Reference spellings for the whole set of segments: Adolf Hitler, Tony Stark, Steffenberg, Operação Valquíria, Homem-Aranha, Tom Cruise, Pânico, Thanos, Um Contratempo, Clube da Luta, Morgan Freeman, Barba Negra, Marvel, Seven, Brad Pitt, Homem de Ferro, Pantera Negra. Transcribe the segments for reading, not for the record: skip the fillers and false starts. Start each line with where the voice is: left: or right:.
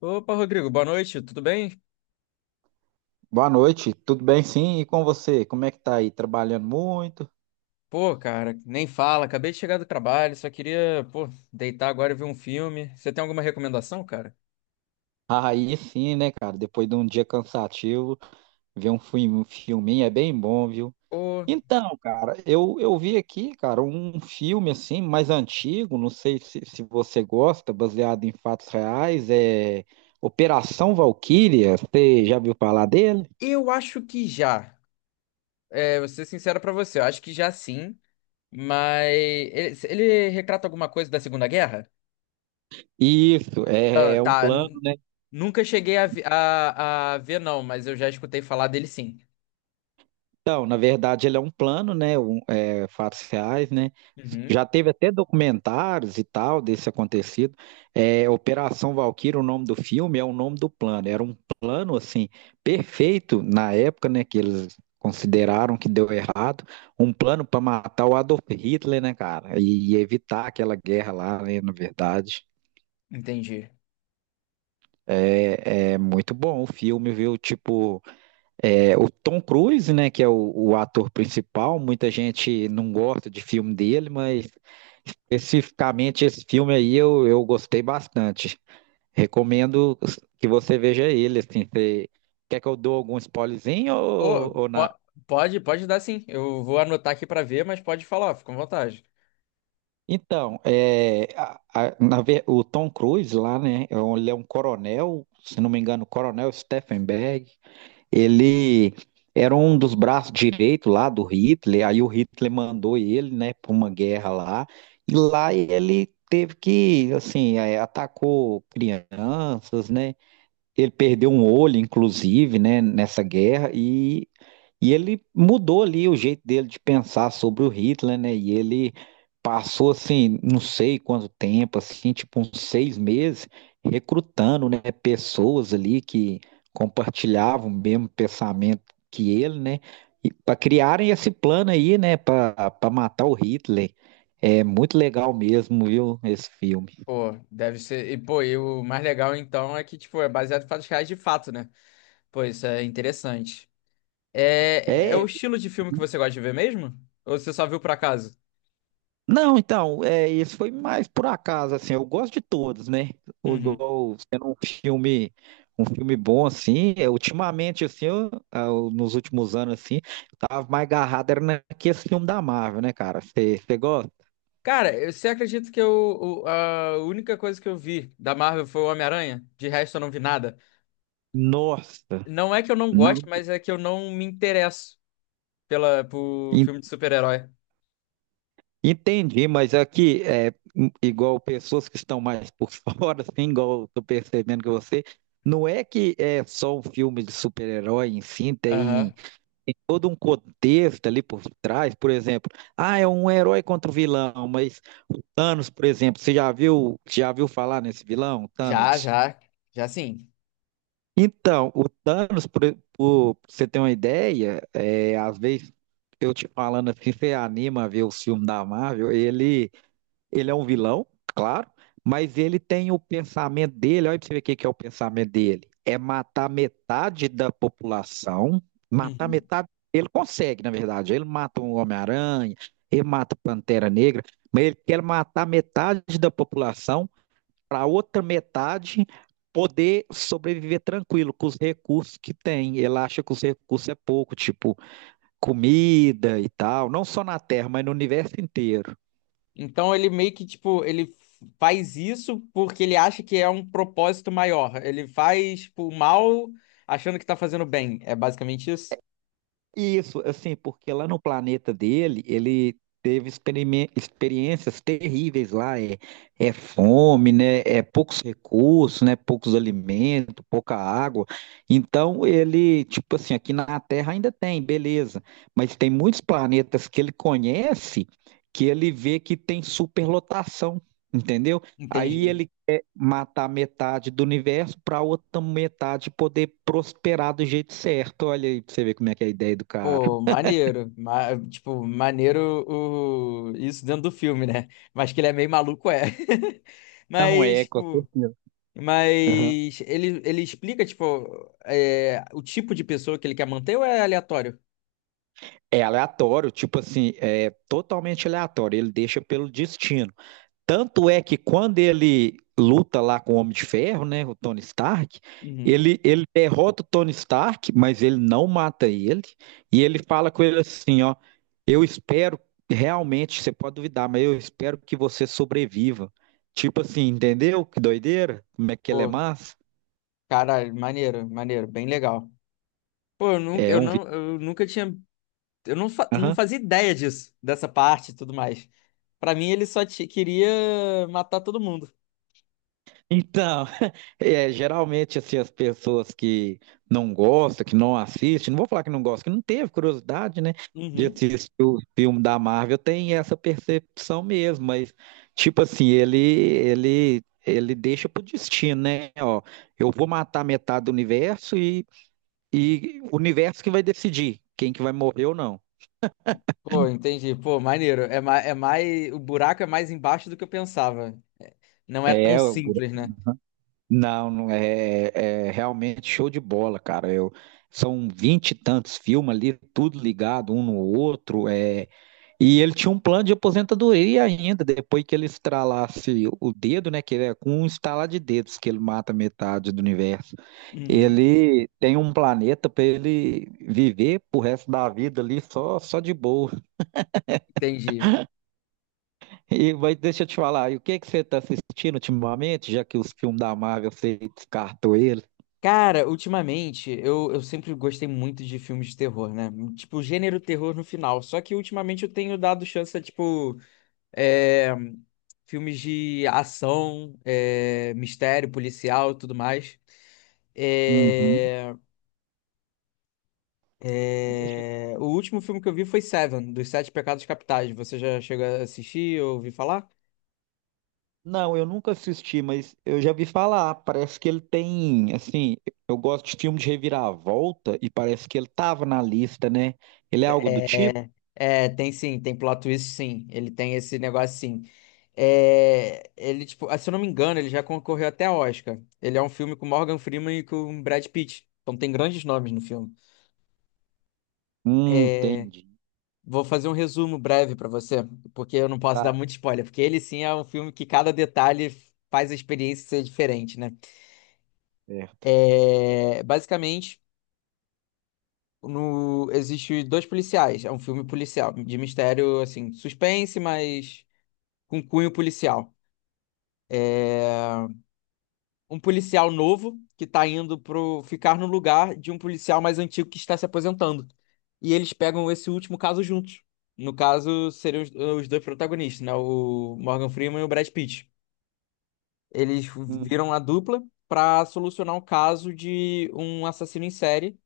left: Opa, Rodrigo, boa noite, tudo bem?
right: Boa noite, tudo bem sim? E com você? Como é que tá aí? Trabalhando muito?
left: Pô, cara, nem fala, acabei de chegar do trabalho, só queria, pô, deitar agora e ver um filme. Você tem alguma recomendação, cara?
right: Aí sim, né, cara? Depois de um dia cansativo, ver um filminho é bem bom, viu?
left: Pô,
right: Então, cara, eu vi aqui, cara, um filme assim, mais antigo, não sei se você gosta, baseado em fatos reais, é Operação Valquíria. Você já viu falar dele?
left: eu acho que já. É, vou ser sincero pra você, eu acho que já sim, mas ele retrata alguma coisa da Segunda Guerra?
right: Isso, é
left: Ah,
right: é um
left: tá,
right: plano.
left: nunca cheguei a ver não, mas eu já escutei falar dele sim.
right: Então, na verdade, ele é um plano, né? Fatos reais, né?
left: Uhum,
right: Já teve até documentários e tal desse acontecido. É, Operação Valquíria, o nome do filme, é o nome do plano. Era um plano, assim, perfeito na época, né? Que eles consideraram que deu errado. Um plano para matar o Adolf Hitler, né, cara? E evitar aquela guerra lá, né? Na verdade.
left: entendi.
right: É, é muito bom o filme, viu? Tipo. É, o Tom Cruise, né, que é o ator principal, muita gente não gosta de filme dele, mas especificamente esse filme aí eu gostei bastante. Recomendo que você veja ele, assim, quer que eu dou algum spoilerzinho
left: Pô,
right: ou nada?
left: pode dar sim, eu vou anotar aqui pra ver, mas pode falar, fica à vontade.
right: Então, é, o Tom Cruise lá, né, ele é um coronel, se não me engano, coronel Steffenberg. Ele era um dos braços direitos lá do Hitler, aí o Hitler mandou ele, né, para uma guerra lá, e lá ele teve que, assim, é, atacou crianças, né? Ele perdeu um olho, inclusive, né, nessa guerra, e ele mudou ali o jeito dele de pensar sobre o Hitler, né? E ele passou, assim, não sei quanto tempo, assim, tipo uns 6 meses, recrutando, né, pessoas ali que compartilhavam o mesmo pensamento que ele, né? E para criarem esse plano aí, né, para matar o Hitler. É muito legal mesmo, viu, esse filme.
left: Pô, deve ser. E, pô, e o mais legal então é que, tipo, é baseado em fatos reais de fato, né? Pô, isso é interessante. É, é
right: É.
left: o estilo de filme que você gosta de ver mesmo? Ou você só viu por acaso?
right: Não, então, é, esse foi mais por acaso, assim, eu gosto de todos, né? O,
left: Uhum.
right: igual sendo um filme bom, assim, é, ultimamente, assim, eu, ah, nos últimos anos, assim, eu tava mais agarrado, era naquele filme da Marvel, né, cara? Você gosta?
left: Cara, você acredita que eu, a única coisa que eu vi da Marvel foi o Homem-Aranha? De resto, eu não vi nada.
right: Nossa,
left: Não é que eu não goste,
right: não.
left: mas é que eu não me interesso por
right: en-
left: filme de super-herói.
right: Entendi, mas aqui, é, igual pessoas que estão mais por fora, assim, igual eu tô percebendo que você, não é que é só um filme de super-herói em si,
left: Aham.
right: tem todo um contexto ali por trás, por exemplo, ah, é um herói contra o vilão, mas o Thanos, por exemplo, você já viu falar nesse vilão,
left: Já,
right: Thanos?
left: já. Já sim.
right: Então, o Thanos, pra você ter uma ideia, é, às vezes eu te falando assim, você anima a ver o filme da Marvel, ele é um vilão, claro, mas ele tem o pensamento dele. Olha pra você ver o que que é o pensamento dele. É matar metade da população. Matar
left: Uhum.
right: metade. Ele consegue, na verdade. Ele mata um Homem-Aranha, ele mata o Pantera Negra, mas ele quer matar metade da população para outra metade poder sobreviver tranquilo com os recursos que tem. Ele acha que os recursos é pouco, tipo comida e tal, não só na Terra, mas no universo inteiro.
left: Então ele meio que tipo, ele faz isso porque ele acha que é um propósito maior. Ele faz tipo, o mal achando que tá fazendo bem. É basicamente isso?
right: Isso, assim, porque lá no planeta dele, ele teve experiências terríveis lá, é, é fome, né, é poucos recursos, né, poucos alimentos, pouca água. Então ele, tipo assim, aqui na Terra ainda tem, beleza, mas tem muitos planetas que ele conhece que ele vê que tem superlotação, entendeu? Aí
left: Entendi.
right: ele matar metade do universo para outra metade poder prosperar do jeito certo. Olha aí pra você ver como é que é a ideia do cara.
left: Pô, maneiro. Tipo, maneiro isso dentro do filme, né? Mas que ele é meio maluco, é.
right: Não
left: Mas,
right: é, com
left: tipo,
right: certeza. Aham.
left: mas ele explica, tipo, o tipo de pessoa que ele quer manter ou é aleatório?
right: É aleatório, tipo assim, é totalmente aleatório. Ele deixa pelo destino. Tanto é que quando ele luta lá com o Homem de Ferro, né, o Tony Stark,
left: Uhum.
right: ele derrota o Tony Stark, mas ele não mata ele. E ele fala com ele assim, ó, eu espero realmente, você pode duvidar, mas eu espero que você sobreviva. Tipo assim, entendeu? Que doideira? Como é que ele é
left: Pô,
right: massa?
left: caralho, maneiro, maneiro, bem legal. Pô, eu nunca,
right: É
left: eu
right: um
left: não, eu nunca tinha. Eu não, fa- Não
right: vídeo.
left: fazia ideia disso, dessa parte e tudo mais. Pra mim, ele só queria matar todo mundo.
right: Então, é, geralmente assim, as pessoas que não gostam, que não assistem, não vou falar que não gostam, que não teve curiosidade, né, de
left: Uhum.
right: assistir o filme da Marvel, tem essa percepção mesmo, mas tipo assim, ele deixa pro destino, né? Ó, eu vou matar metade do universo e o universo que vai decidir quem que vai morrer ou não.
left: Pô, entendi. Pô, maneiro. É mais. O buraco é mais embaixo do que eu pensava. Não é tão
right: É.
left: simples, né?
right: Não, não é, é realmente show de bola, cara. Eu, são vinte e tantos filmes ali, tudo ligado um no outro. É, e ele tinha um plano de aposentadoria ainda, depois que ele estralasse o dedo, né? Que ele é com um estalar de dedos que ele mata metade do universo.
left: Uhum.
right: Ele tem um planeta para ele viver pro resto da vida ali só, só de boa.
left: Entendi.
right: E vai, deixa eu te falar, e o que que você está assistindo ultimamente, já que os filmes da Marvel você descartou ele?
left: Cara, ultimamente, eu sempre gostei muito de filmes de terror, né? Tipo, gênero terror no final. Só que ultimamente eu tenho dado chance a, tipo. é, filmes de ação, é, mistério, policial e tudo mais.
right: Uhum.
left: É,
right: Deixa...
left: é, o último filme que eu vi foi Seven, dos Sete Pecados Capitais. Você já chegou a assistir ou ouvir falar?
right: Não, eu nunca assisti, mas eu já vi falar. Parece que ele tem, assim, eu gosto de filme de reviravolta e parece que ele tava na lista, né? Ele é algo do tipo?
left: É, tem sim, tem plot twist sim. Ele tem esse negócio sim. É, tipo, ah, se eu não me engano, ele já concorreu até a Oscar. Ele é um filme com Morgan Freeman e com Brad Pitt. Então tem grandes nomes no filme.
right: Entendi.
left: Vou fazer um resumo breve pra você, porque eu não posso dar
right: Tá
left: muito spoiler, porque ele sim é um filme que cada detalhe faz a experiência ser diferente, né?
right: certo.
left: É, basicamente, no, existe dois policiais. É um filme policial, de mistério, assim, suspense, mas com cunho policial. Um policial novo que tá indo pro ficar no lugar de um policial mais antigo que está se aposentando. E eles pegam esse último caso juntos. No caso, seriam os dois protagonistas, né? O Morgan Freeman e o Brad Pitt. Eles
right: Hum.
left: viram a dupla para solucionar o caso de um assassino em série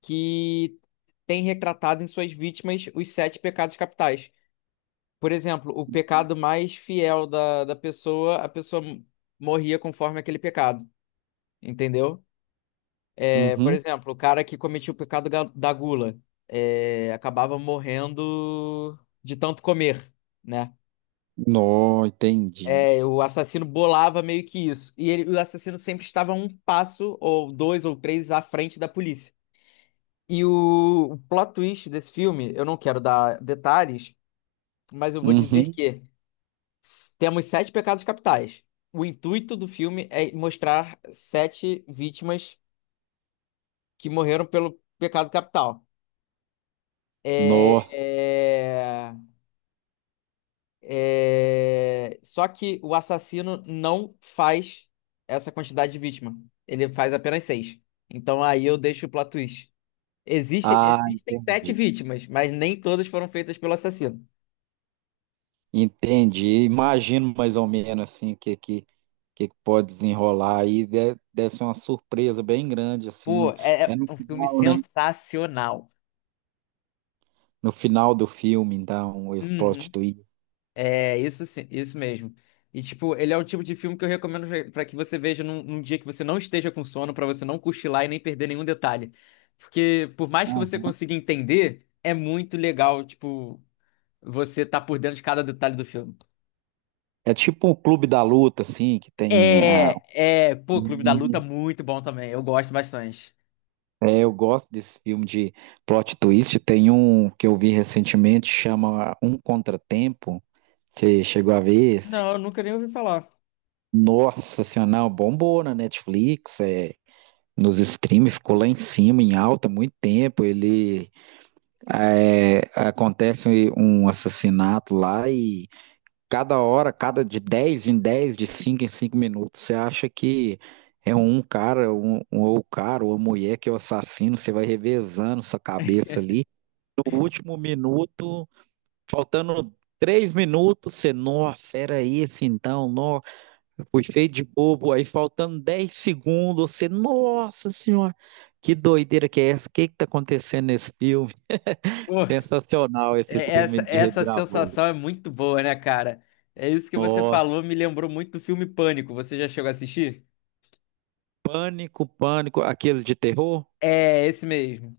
left: que tem retratado em suas vítimas os sete pecados capitais. Por exemplo, o pecado mais fiel da pessoa, a pessoa morria conforme aquele pecado, entendeu? É, por
right: Uhum.
left: exemplo, o cara que cometia o pecado da gula, acabava morrendo de tanto comer, né?
right: Nó, entendi.
left: É, o assassino bolava meio que isso. E o assassino sempre estava um passo, ou dois ou três, à frente da polícia. E o plot twist desse filme, eu não quero dar detalhes, mas eu vou dizer
right: Uhum.
left: que temos sete pecados capitais. O intuito do filme é mostrar sete vítimas que morreram pelo pecado capital. É,
right: Nó.
left: é, Só que o assassino não faz essa quantidade de vítima. Ele faz apenas seis. Então aí eu deixo o plot twist. Existe...
right: Ah,
left: Existem sete
right: entendi.
left: vítimas, mas nem todas foram feitas pelo assassino.
right: Entendi. Imagino mais ou menos assim o que que pode desenrolar aí. Deve ser uma surpresa bem grande assim
left: Pô,
right: no
left: é
right: é no
left: é um filme
right: final, né?
left: sensacional.
right: No final do filme, dá um
left: Uhum.
right: ex-prostituído.
left: É, isso sim, isso mesmo. E, tipo, ele é um tipo de filme que eu recomendo pra que você veja num dia que você não esteja com sono, pra você não cochilar e nem perder nenhum detalhe. Porque, por mais que você consiga entender, é muito legal, tipo, você tá por dentro de cada detalhe do filme.
right: É tipo um clube da luta, assim, que tem a...
left: Pô, Clube da Luta muito bom também. Eu gosto bastante.
right: Eu gosto desse filme de plot twist. Tem um que eu vi recentemente, chama Um Contratempo. Você chegou a ver esse?
left: Não, eu nunca nem ouvi falar.
right: Nossa Senhora, não, bombou na Netflix, é, nos streams, ficou lá em cima, em alta, muito tempo. Ele é, acontece um assassinato lá e cada hora, cada de 10 em 10 de 5 em 5 minutos. Você acha que é um cara, ou o cara, ou a mulher que é o assassino, você vai revezando sua cabeça ali. O último minuto, faltando 3 minutos, você, nossa, era esse então, nossa, fui feio de bobo. Aí faltando 10 segundos, você, nossa senhora, que doideira que é essa? O que que tá acontecendo nesse filme?
left: Pô,
right: Sensacional esse
left: é-
right: filme
left: essa,
right: de
left: essa
right: reviravolta.
left: sensação é muito boa, né, cara? É isso que você
right: Ó,
left: falou, me lembrou muito do filme Pânico. Você já chegou a assistir?
right: pânico, pânico, aquele de terror?
left: É, esse mesmo.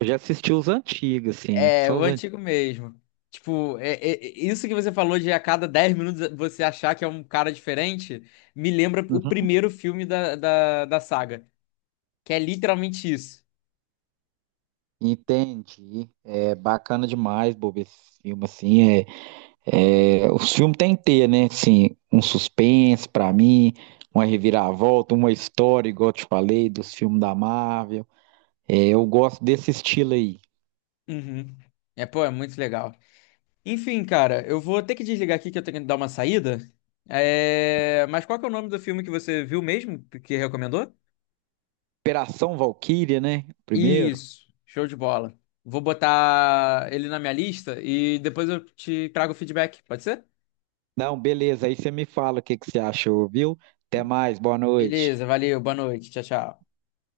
right: Eu já assisti os antigos, assim,
left: É,
right: só
left: o
right: os antigos.
left: antigo mesmo. Tipo, isso que você falou de a cada 10 minutos você achar que é um cara diferente, me lembra o primeiro filme da saga, que é literalmente isso.
right: Entendi. É bacana demais, Bob, esse filme, assim, é, os filmes tem que ter, né, assim, um suspense pra mim, uma reviravolta, uma história, igual eu te falei, dos filmes da Marvel. É, eu gosto desse estilo aí.
left: Uhum. É, pô, é muito legal. Enfim, cara, eu vou ter que desligar aqui que eu tenho que dar uma saída. Mas qual que é o nome do filme que você viu mesmo, que recomendou?
right: Operação Valkyria, né, primeiro?
left: Isso, show de bola. Vou botar ele na minha lista e depois eu te trago o feedback, pode ser?
right: Não, beleza, aí você me fala o que que você achou, viu? Até mais, boa noite.
left: Beleza, valeu, boa noite, tchau, tchau.